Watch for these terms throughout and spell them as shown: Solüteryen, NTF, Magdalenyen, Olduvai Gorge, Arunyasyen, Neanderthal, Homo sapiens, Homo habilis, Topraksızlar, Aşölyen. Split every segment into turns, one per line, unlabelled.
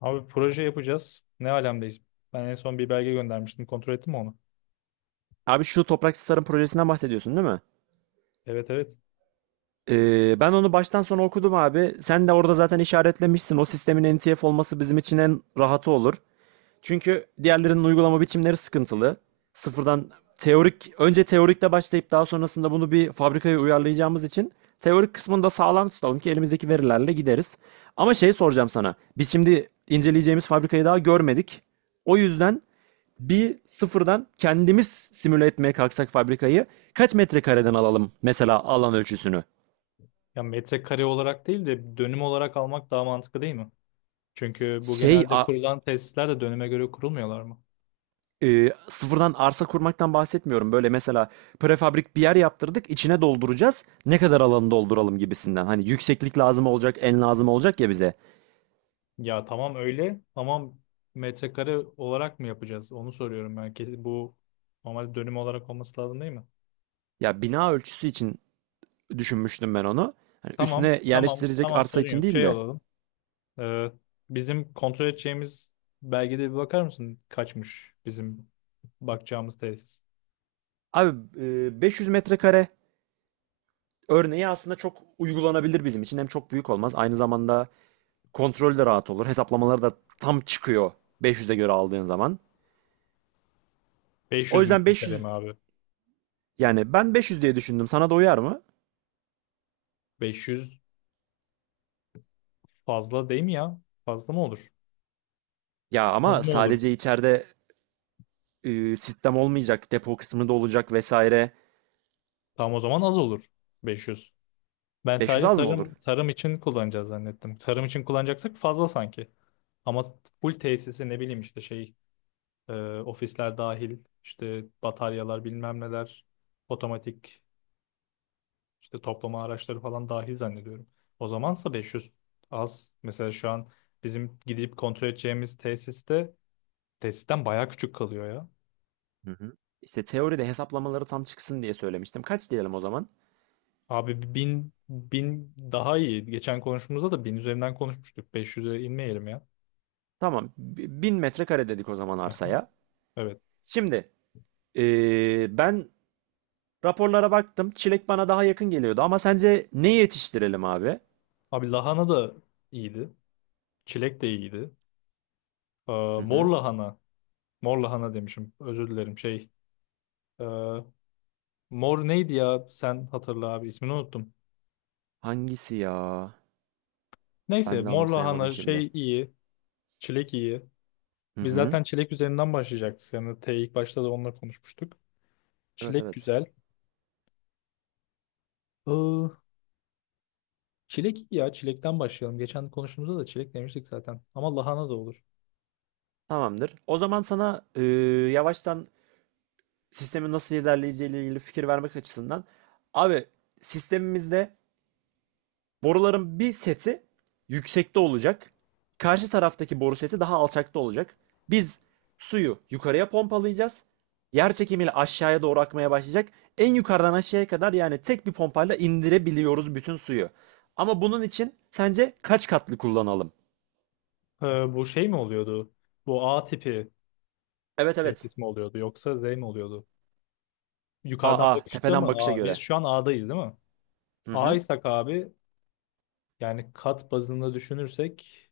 Abi proje yapacağız. Ne alemdeyiz? Ben en son bir belge göndermiştim. Kontrol ettin mi onu?
Abi şu Topraksızlar'ın projesinden bahsediyorsun değil mi?
Evet evet.
Ben onu baştan sona okudum abi. Sen de orada zaten işaretlemişsin. O sistemin NTF olması bizim için en rahatı olur. Çünkü diğerlerinin uygulama biçimleri sıkıntılı. Sıfırdan teorik, önce teorikle başlayıp daha sonrasında bunu bir fabrikaya uyarlayacağımız için teorik kısmını da sağlam tutalım ki elimizdeki verilerle gideriz. Ama şey soracağım sana. Biz şimdi inceleyeceğimiz fabrikayı daha görmedik. O yüzden bir sıfırdan kendimiz simüle etmeye kalksak fabrikayı, kaç metrekareden alalım mesela alan ölçüsünü?
Ya metrekare olarak değil de dönüm olarak almak daha mantıklı değil mi? Çünkü bu
Şey
genelde
a-
kurulan tesisler de dönüme göre kurulmuyorlar mı?
Sıfırdan arsa kurmaktan bahsetmiyorum. Böyle mesela prefabrik bir yer yaptırdık, içine dolduracağız. Ne kadar alanı dolduralım gibisinden. Hani yükseklik lazım olacak, en lazım olacak ya bize.
Ya tamam öyle ama metrekare olarak mı yapacağız? Onu soruyorum ben. Kesin bu normalde dönüm olarak olması lazım değil mi?
Ya bina ölçüsü için düşünmüştüm ben onu. Hani
Tamam
üstüne
tamam
yerleştirecek
tamam
arsa
sorun
için
yok.
değil
Şey
de.
olalım. Ee, bizim kontrol edeceğimiz belgede bir bakar mısın? Kaçmış bizim bakacağımız tesis.
Abi, 500 metrekare örneği aslında çok uygulanabilir bizim için. Hem çok büyük olmaz. Aynı zamanda kontrolü de rahat olur. Hesaplamaları da tam çıkıyor 500'e göre aldığın zaman. O
500
yüzden
metrekare
500,
mi abi?
yani ben 500 diye düşündüm. Sana da uyar mı?
500 fazla değil mi ya? Fazla mı olur?
Ya
Az
ama
mı olur?
sadece içeride sistem olmayacak, depo kısmı da olacak vesaire.
Tam o zaman az olur. 500. Ben
500
sadece
az mı olur?
tarım için kullanacağız zannettim. Tarım için kullanacaksak fazla sanki. Ama full tesisi ne bileyim işte şey e, ofisler dahil işte bataryalar bilmem neler otomatik işte toplama araçları falan dahil zannediyorum. O zamansa 500 az. Mesela şu an bizim gidip kontrol edeceğimiz tesisten bayağı küçük kalıyor ya.
Hı hı. İşte teoride hesaplamaları tam çıksın diye söylemiştim. Kaç diyelim o zaman?
Abi bin daha iyi. Geçen konuşmamızda da bin üzerinden konuşmuştuk. 500'e inmeyelim ya.
Tamam. 1000 metrekare dedik o zaman
Hı hı.
arsaya.
Evet.
Şimdi ben raporlara baktım. Çilek bana daha yakın geliyordu ama sence ne yetiştirelim abi?
Abi lahana da iyiydi. Çilek de iyiydi. Ee,
Hı
mor
hı.
lahana. Mor lahana demişim. Özür dilerim. Şey. e, Mor neydi ya? Sen hatırla abi. İsmini unuttum.
Hangisi ya?
Neyse.
Ben de
Mor
anımsayamadım
lahana
şimdi.
şey iyi. Çilek iyi.
Hı
Biz
hı.
zaten çilek üzerinden başlayacaktık. Yani ilk başta da onunla konuşmuştuk.
Evet
Çilek
evet.
güzel. Ee, Çilek iyi ya. Çilekten başlayalım. Geçen konuştuğumuzda da çilek demiştik zaten. Ama lahana da olur.
Tamamdır. O zaman sana yavaştan sistemin nasıl ilerleyeceğiyle ilgili fikir vermek açısından abi, sistemimizde boruların bir seti yüksekte olacak. Karşı taraftaki boru seti daha alçakta olacak. Biz suyu yukarıya pompalayacağız. Yer çekimiyle aşağıya doğru akmaya başlayacak. En yukarıdan aşağıya kadar yani tek bir pompayla indirebiliyoruz bütün suyu. Ama bunun için sence kaç katlı kullanalım?
Ee, bu şey mi oluyordu? Bu A tipi
Evet evet.
tesis mi oluyordu yoksa Z mi oluyordu? Yukarıdan
Aa,
bakışta mı?
tepeden bakışa
A. Biz
göre.
şu an A'dayız değil mi?
Hı hı.
A'ysak abi yani kat bazında düşünürsek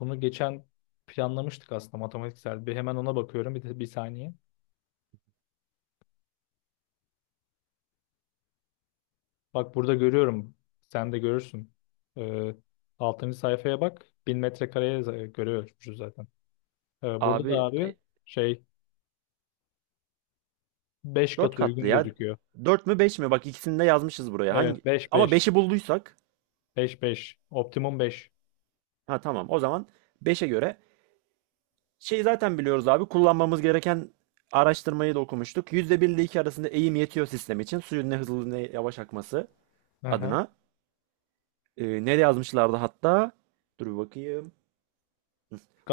bunu geçen planlamıştık aslında matematiksel. Bir hemen ona bakıyorum bir saniye. Bak burada görüyorum. Sen de görürsün. Ee, 6. sayfaya bak. Bin metrekareye görüyoruz zaten. Burada da
Abi,
abi şey beş
4
kat
katlı
uygun
ya.
gözüküyor.
Dört mü 5 mi? Bak ikisini de yazmışız buraya. Hangi?
Evet 5
Ama
5,
beşi bulduysak.
5 5, optimum 5.
Ha, tamam. O zaman beşe göre şey, zaten biliyoruz abi, kullanmamız gereken araştırmayı da okumuştuk. Yüzde bir ile 2 arasında eğim yetiyor sistem için. Suyun ne hızlı ne yavaş akması
Aha.
adına. Nereye yazmışlardı hatta? Dur bir bakayım.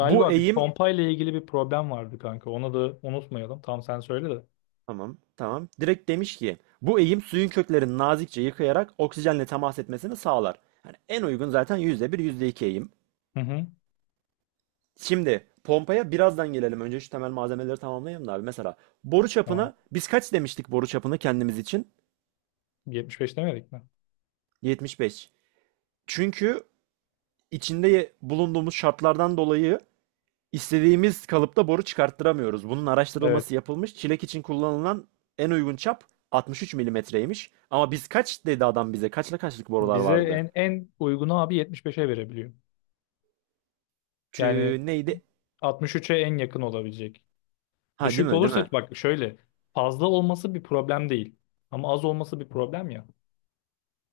Bu
bir
eğim,
pompa ile ilgili bir problem vardı kanka. Onu da unutmayalım. Tam sen söyle de.
tamam tamam. Direkt demiş ki bu eğim suyun köklerini nazikçe yıkayarak oksijenle temas etmesini sağlar. Yani en uygun zaten yüzde bir %2 eğim.
Hı hı.
Şimdi pompaya birazdan gelelim. Önce şu temel malzemeleri tamamlayalım da abi. Mesela boru
Tamam.
çapına biz kaç demiştik, boru çapını kendimiz için?
Yetmiş beş demedik mi?
75. Çünkü içinde bulunduğumuz şartlardan dolayı istediğimiz kalıpta boru çıkarttıramıyoruz. Bunun
Evet.
araştırılması yapılmış. Çilek için kullanılan en uygun çap 63 milimetreymiş. Ama biz kaç dedi adam bize? Kaçla kaçlık borular
Bize
vardı?
en uygunu abi yetmiş beş'e verebiliyor. Yani
Neydi?
altmış üç'e en yakın olabilecek.
Ha, değil
Düşük
mi? Değil mi?
olursa bak şöyle fazla olması bir problem değil. Ama az olması bir problem ya.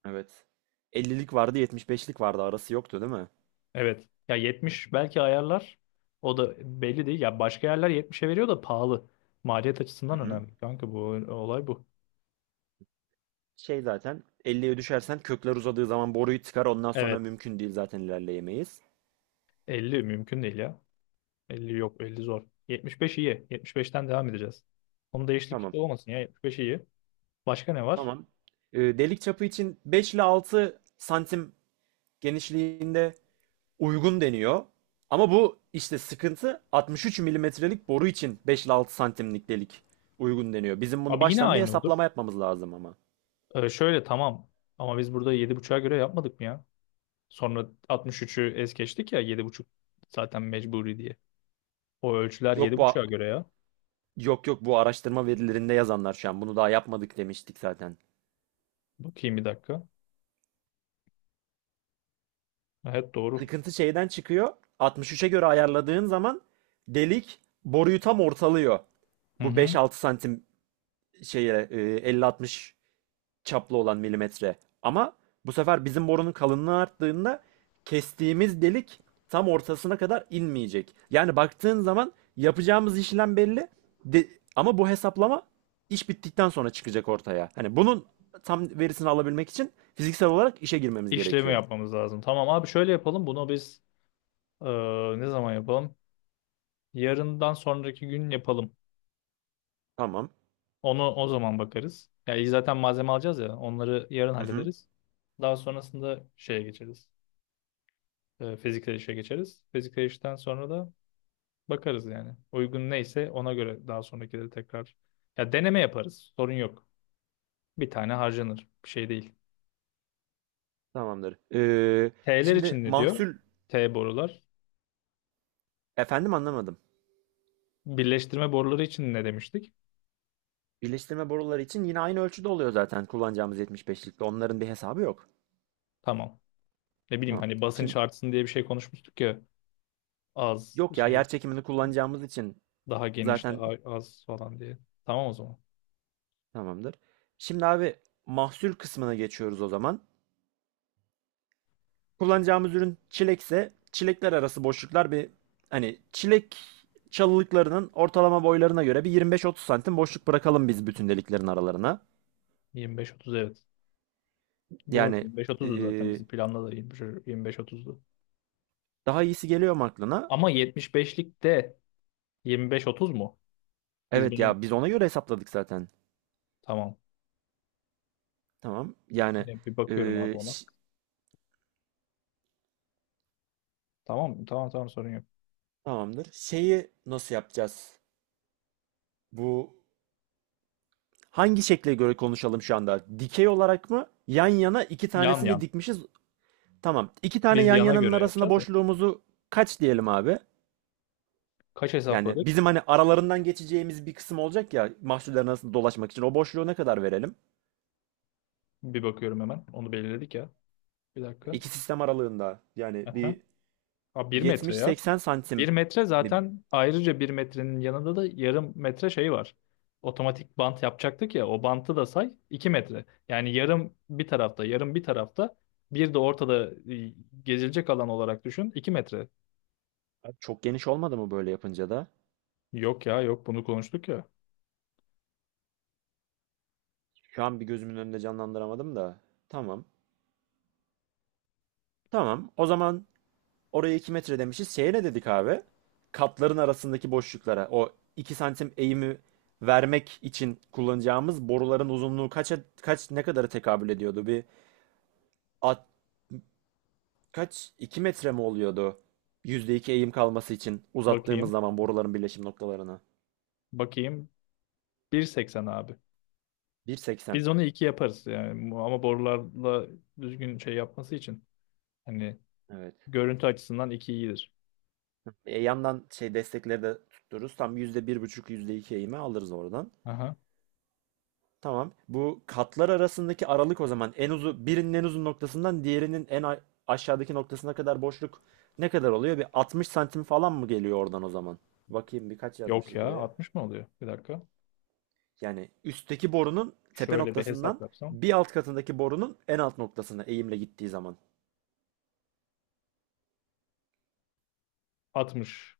Evet. 50'lik vardı, 75'lik vardı. Arası yoktu değil mi?
Evet. Ya 70 belki ayarlar. O da belli değil. Ya başka yerler 70'e veriyor da pahalı. Maliyet
Hı
açısından
hı.
önemli. Kanka bu olay bu.
Şey, zaten 50'ye düşersen kökler uzadığı zaman boruyu tıkar. Ondan sonra
Evet.
mümkün değil, zaten ilerleyemeyiz.
50 mümkün değil ya. 50 yok, 50 zor. 75 iyi. 75'ten devam edeceğiz. Onun değişiklik
Tamam.
olmasın ya. 75 iyi. Başka ne var?
Tamam. Delik çapı için 5 ile 6 santim genişliğinde uygun deniyor. Ama bu işte sıkıntı, 63 milimetrelik boru için 5 ile 6 santimlik delik uygun deniyor. Bizim bunu
Abi yine
baştan bir
aynı olur.
hesaplama yapmamız lazım ama.
Şöyle tamam. Ama biz burada 7,5'a göre yapmadık mı ya? Sonra 63'ü es geçtik ya yedi buçuk zaten mecburi diye. O ölçüler
Yok bu
7,5'a göre ya.
Yok yok, bu araştırma verilerinde yazanlar şu an, bunu daha yapmadık demiştik zaten.
Bakayım bir dakika. Evet doğru.
Sıkıntı şeyden çıkıyor. 63'e göre ayarladığın zaman delik boruyu tam ortalıyor.
Hı
Bu
hı.
5-6 santim şeye, 50-60 çaplı olan milimetre. Ama bu sefer bizim borunun kalınlığı arttığında kestiğimiz delik tam ortasına kadar inmeyecek. Yani baktığın zaman yapacağımız işlem belli. De- Ama bu hesaplama iş bittikten sonra çıkacak ortaya. Hani bunun tam verisini alabilmek için fiziksel olarak işe girmemiz
işlemi
gerekiyor.
yapmamız lazım. Tamam abi şöyle yapalım. Bunu biz e, ne zaman yapalım? Yarından sonraki gün yapalım.
Tamam.
Onu o zaman bakarız. Yani zaten malzeme alacağız ya. Onları yarın
Hı hı.
hallederiz. Daha sonrasında şeye geçeriz. Fiziksel işe geçeriz. Fiziksel işten sonra da bakarız yani. Uygun neyse ona göre daha sonrakileri tekrar. Ya deneme yaparız. Sorun yok. Bir tane harcanır. Bir şey değil.
Tamamdır.
T'ler
Şimdi
için ne diyor?
mahsul...
T borular.
Efendim, anlamadım.
Birleştirme boruları için ne demiştik?
Birleştirme boruları için yine aynı ölçüde oluyor zaten kullanacağımız 75'likte. Onların bir hesabı yok.
Tamam. Ne bileyim
Tamam.
hani basınç
Şimdi...
artsın diye bir şey konuşmuştuk ya az
Yok ya,
şey
yer çekimini kullanacağımız için
daha geniş
zaten
daha az falan diye. Tamam o zaman.
tamamdır. Şimdi abi, mahsul kısmına geçiyoruz o zaman. Kullanacağımız ürün çilekse, çilekler arası boşluklar bir hani çilek çalılıklarının ortalama boylarına göre bir 25-30 santim boşluk bırakalım biz bütün deliklerin aralarına.
25-30 evet. Doğru
Yani
25-30'du zaten
eee,
bizim planda da 25-30'du.
daha iyisi geliyor mu aklına?
Ama 75'lik de 25-30 mu? Biz
Evet
bunun
ya, biz ona göre hesapladık zaten.
tamam.
Tamam yani,
Bir bakıyorum abi
eee,
ona.
ş-
Tamam tamam tamam sorun yok.
tamamdır. Şeyi nasıl yapacağız? Bu... hangi şekle göre konuşalım şu anda? Dikey olarak mı? Yan yana iki
Yan
tanesini
yan.
dikmişiz. Tamam. İki tane
Biz
yan
yana
yananın
göre
arasına
yapacağız ya.
boşluğumuzu kaç diyelim abi?
Kaç
Yani
hesapladık?
bizim hani aralarından geçeceğimiz bir kısım olacak ya mahsullerin arasında dolaşmak için. O boşluğu ne kadar verelim?
Bir bakıyorum hemen. Onu belirledik ya. Bir dakika.
İki sistem aralığında yani
Aha.
bir
Aa, 1 metre ya.
70-80
Bir
santim
metre
mi?
zaten ayrıca bir metrenin yanında da yarım metre şey var. Otomatik bant yapacaktık ya o bantı da say 2 metre. Yani yarım bir tarafta yarım bir tarafta bir de ortada gezilecek alan olarak düşün 2 metre.
Abi, çok geniş olmadı mı böyle yapınca da?
Yok ya yok bunu konuştuk ya.
Şu an bir gözümün önünde canlandıramadım da. Tamam. Tamam. O zaman oraya 2 metre demişiz. Şeye ne dedik abi? Katların arasındaki boşluklara. O 2 santim eğimi vermek için kullanacağımız boruların uzunluğu kaça, kaç, ne kadara tekabül ediyordu? Bir at, kaç, 2 metre mi oluyordu? Yüzde iki eğim kalması için uzattığımız
Bakayım
zaman boruların birleşim noktalarını.
bakayım, bir seksen abi.
1.80.
Biz onu 2 yaparız yani ama borularla düzgün şey yapması için. Hani
Evet.
görüntü açısından 2 iyidir.
Yandan şey destekleri de tuttururuz. Tam yüzde bir buçuk %2 eğimi alırız oradan.
Aha.
Tamam. Bu katlar arasındaki aralık o zaman en uzun birinin en uzun noktasından diğerinin aşağıdaki noktasına kadar boşluk ne kadar oluyor? Bir 60 santim falan mı geliyor oradan o zaman? Bakayım birkaç
Yok
yazmışız
ya,
buraya.
altmış mı oluyor? Bir dakika.
Yani üstteki borunun tepe
Şöyle bir hesap
noktasından
yapsam.
bir alt katındaki borunun en alt noktasına eğimle gittiği zaman.
60.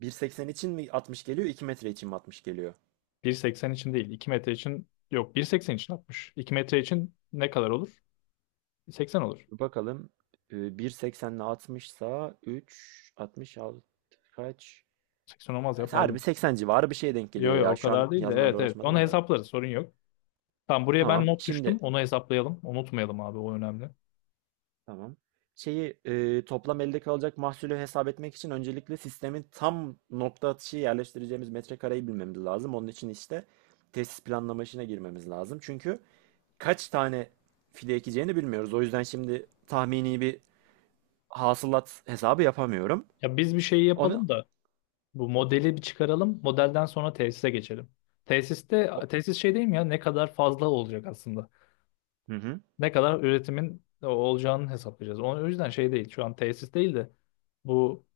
1.80 için mi 60 geliyor, 2 metre için mi 60 geliyor?
1,80 için değil. 2 metre için yok. 1,80 için 60. 2 metre için ne kadar olur? 80 olur.
Bakalım. 1.80 ile 60 sa 3, 66 kaç?
80 olmaz ya
Harbi
pardon.
80 civarı bir şeye denk
Yok
geliyor
yok
ya.
o
Şu an
kadar değil de
yazmayla
evet evet. Onu
uğraşmadım da.
hesaplarız sorun yok. Tamam buraya ben
Tamam.
not düştüm.
Şimdi,
Onu hesaplayalım. Unutmayalım abi, o önemli.
tamam. Şeyi, toplam elde kalacak mahsulü hesap etmek için öncelikle sistemin tam nokta atışı yerleştireceğimiz metrekareyi bilmemiz lazım. Onun için işte tesis planlama işine girmemiz lazım. Çünkü kaç tane fide ekeceğini bilmiyoruz. O yüzden şimdi tahmini bir hasılat hesabı yapamıyorum.
Ya biz bir şeyi
Onu
yapalım da bu modeli bir çıkaralım. Modelden sonra tesise geçelim. Tesiste
o-
tesis şey değil mi ya ne kadar fazla olacak aslında.
Hı hı,
Ne kadar üretimin olacağını hesaplayacağız. O yüzden şey değil. Şu an tesis değil de bu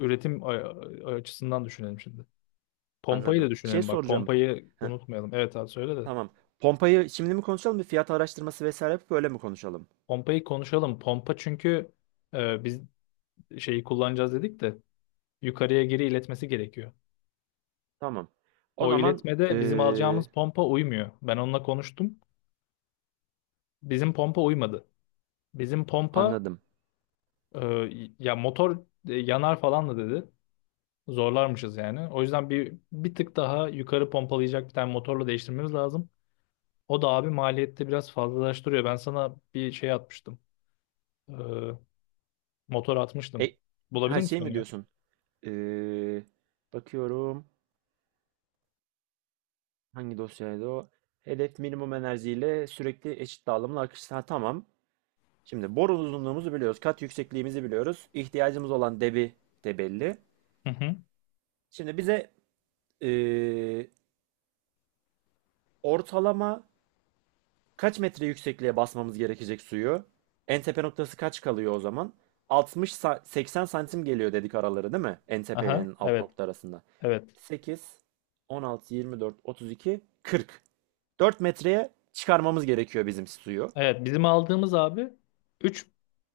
üretim açısından düşünelim şimdi. Pompayı
anladım.
da
Şey
düşünelim bak.
soracağım.
Pompayı
Heh,
unutmayalım. Evet abi söyle de.
tamam. Pompayı şimdi mi konuşalım, bir fiyat araştırması vesaire yapıp öyle mi konuşalım?
Pompayı konuşalım. Pompa çünkü biz şeyi kullanacağız dedik de yukarıya geri iletmesi gerekiyor.
Tamam. O
O
zaman
iletmede bizim alacağımız
eee,
pompa uymuyor. Ben onunla konuştum. Bizim pompa uymadı. Bizim pompa
anladım.
e, ya motor yanar falan da dedi. Zorlarmışız yani. O yüzden bir tık daha yukarı pompalayacak bir tane motorla değiştirmemiz lazım. O da abi maliyette biraz fazlalaştırıyor. Ben sana bir şey atmıştım. Ee, motor atmıştım.
E,
Bulabilir
ha, şey
misin onu
mi
ya?
diyorsun? Eee, Bakıyorum hangi dosyaydı o? Hedef minimum enerjiyle sürekli eşit dağılımlı akış. Ha, tamam. Şimdi boru uzunluğumuzu biliyoruz. Kat yüksekliğimizi biliyoruz. İhtiyacımız olan debi de belli.
Hı hı.
Şimdi bize eee, ortalama kaç metre yüksekliğe basmamız gerekecek suyu? En tepe noktası kaç kalıyor o zaman? 80 santim geliyor dedik araları değil mi? En tepe ile
Aha.
en alt
Evet.
nokta arasında.
Evet.
8, 16, 24, 32, 40. 4 metreye çıkarmamız gerekiyor bizim suyu.
Evet. Bizim aldığımız abi 3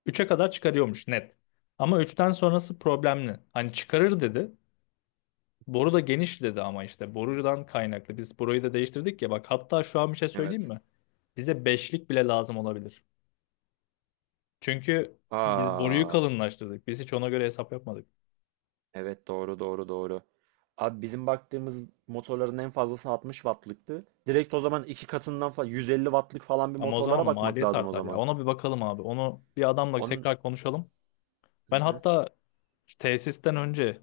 üçe kadar çıkarıyormuş net. Ama üçten sonrası problemli. Hani çıkarır dedi. Boru da geniş dedi ama işte borudan kaynaklı. Biz boruyu da değiştirdik ya bak, hatta şu an bir şey söyleyeyim
Evet.
mi? Bize beşlik bile lazım olabilir. Çünkü biz boruyu
Aa,
kalınlaştırdık. Biz hiç ona göre hesap yapmadık.
evet. Doğru, doğru, doğru. Abi bizim baktığımız motorların en fazlası 60 wattlıktı. Direkt o zaman iki katından falan 150 wattlık falan bir
Ama o zaman
motorlara
da
bakmak
maliyet
lazım o
artar ya.
zaman.
Ona bir bakalım abi. Onu bir adamla
Onun...
tekrar konuşalım.
Hı
Ben
hı.
hatta tesisten önce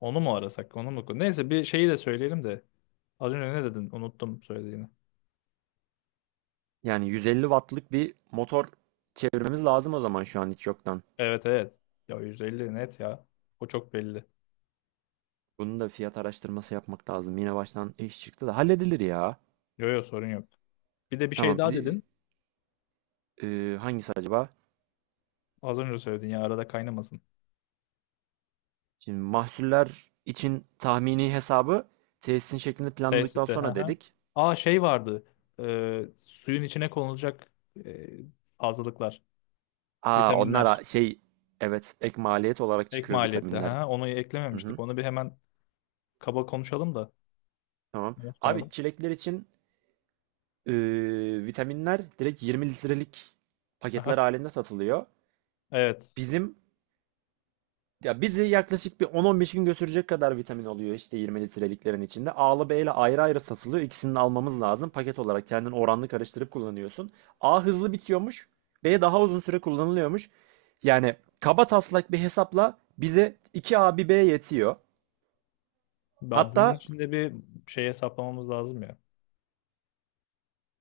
onu mu arasak, onu mu? Neyse bir şeyi de söyleyelim de. Az önce ne dedin? Unuttum söylediğini.
Yani 150 wattlık bir motor çevirmemiz lazım o zaman şu an hiç yoktan.
Evet evet. Ya 150 net ya. O çok belli.
Bunun da fiyat araştırması yapmak lazım. Yine baştan iş çıktı da halledilir ya.
Yo yo sorun yok. Bir de bir şey
Tamam.
daha dedin.
Hangisi acaba?
Az önce söyledin ya arada kaynamasın.
Şimdi mahsuller için tahmini hesabı tesisin şeklini planladıktan
Tesiste. Hı
sonra
hı.
dedik.
Aa şey vardı. Suyun içine konulacak e, fazlalıklar.
Aa, onlar
Vitaminler.
a- şey evet, ek maliyet olarak
Ek
çıkıyor
maliyette. Hı
vitaminler.
hı. Onu
Hı hı,
eklememiştik. Onu bir hemen kaba konuşalım da
tamam. Abi,
unutmayalım.
çilekler için e, vitaminler direkt 20 litrelik
Aha,
paketler halinde satılıyor.
evet.
Bizim... ya bizi yaklaşık bir 10-15 gün götürecek kadar vitamin oluyor işte 20 litreliklerin içinde. A'lı B'yle ayrı ayrı satılıyor. İkisini de almamız lazım. Paket olarak kendin oranlı karıştırıp kullanıyorsun. A hızlı bitiyormuş. B daha uzun süre kullanılıyormuş. Yani kaba taslak bir hesapla bize iki a bir B yetiyor.
Ya bunun
Hatta
için de bir şey hesaplamamız lazım ya.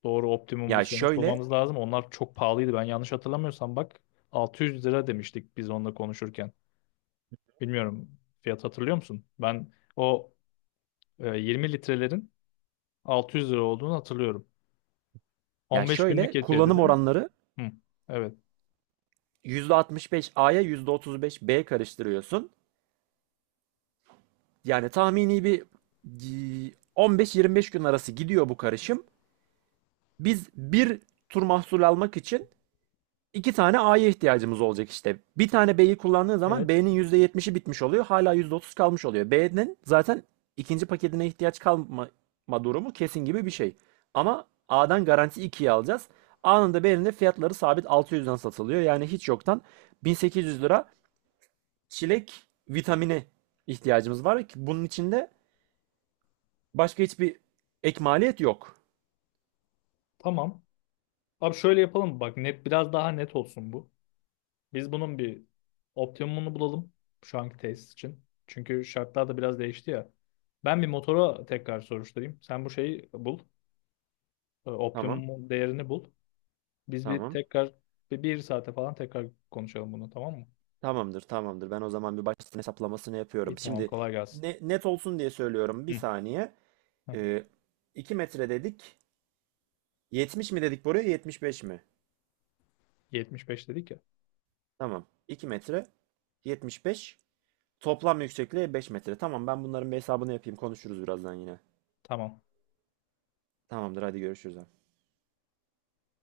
Doğru, optimum bir
ya
sonuç
şöyle
bulmamız lazım. Onlar çok pahalıydı. Ben yanlış hatırlamıyorsam bak 600 lira demiştik biz onunla konuşurken. Bilmiyorum. Fiyat hatırlıyor musun? Ben o 20 litrelerin 600 lira olduğunu hatırlıyorum.
ya
15
şöyle
günlük yetiyor
kullanım
dedin.
oranları
Hı, evet.
%65 A'ya %35 B karıştırıyorsun. Yani tahmini bir 15-25 gün arası gidiyor bu karışım. Biz bir tur mahsul almak için iki tane A'ya ihtiyacımız olacak işte. Bir tane B'yi kullandığın zaman
Evet.
B'nin %70'i bitmiş oluyor. Hala %30 kalmış oluyor. B'nin zaten ikinci paketine ihtiyaç kalma durumu kesin gibi bir şey. Ama A'dan garanti 2'yi alacağız. A'nın da B'nin de fiyatları sabit 600'den satılıyor. Yani hiç yoktan 1.800 lira çilek vitamini ihtiyacımız var ki bunun içinde başka hiçbir ek maliyet yok.
Tamam. Abi şöyle yapalım. Bak net, biraz daha net olsun bu. Biz bunun bir optimumunu bulalım şu anki tesis için. Çünkü şartlar da biraz değişti ya. Ben bir motora tekrar soruşturayım. Sen bu şeyi bul.
Tamam,
Optimum değerini bul. Biz bir
tamam.
tekrar bir saate falan tekrar konuşalım bunu tamam mı?
Tamamdır, tamamdır. Ben o zaman bir baştan hesaplamasını
İyi
yapıyorum.
tamam,
Şimdi
kolay gelsin.
net olsun diye söylüyorum. Bir
Hı.
saniye.
Hı.
Ee, 2 metre dedik. 70 mi dedik buraya? 75 mi?
75 dedik ya.
Tamam. 2 metre. 75. Toplam yüksekliği 5 metre. Tamam, ben bunların bir hesabını yapayım. Konuşuruz birazdan yine.
Tamam.
Tamamdır, hadi görüşürüz.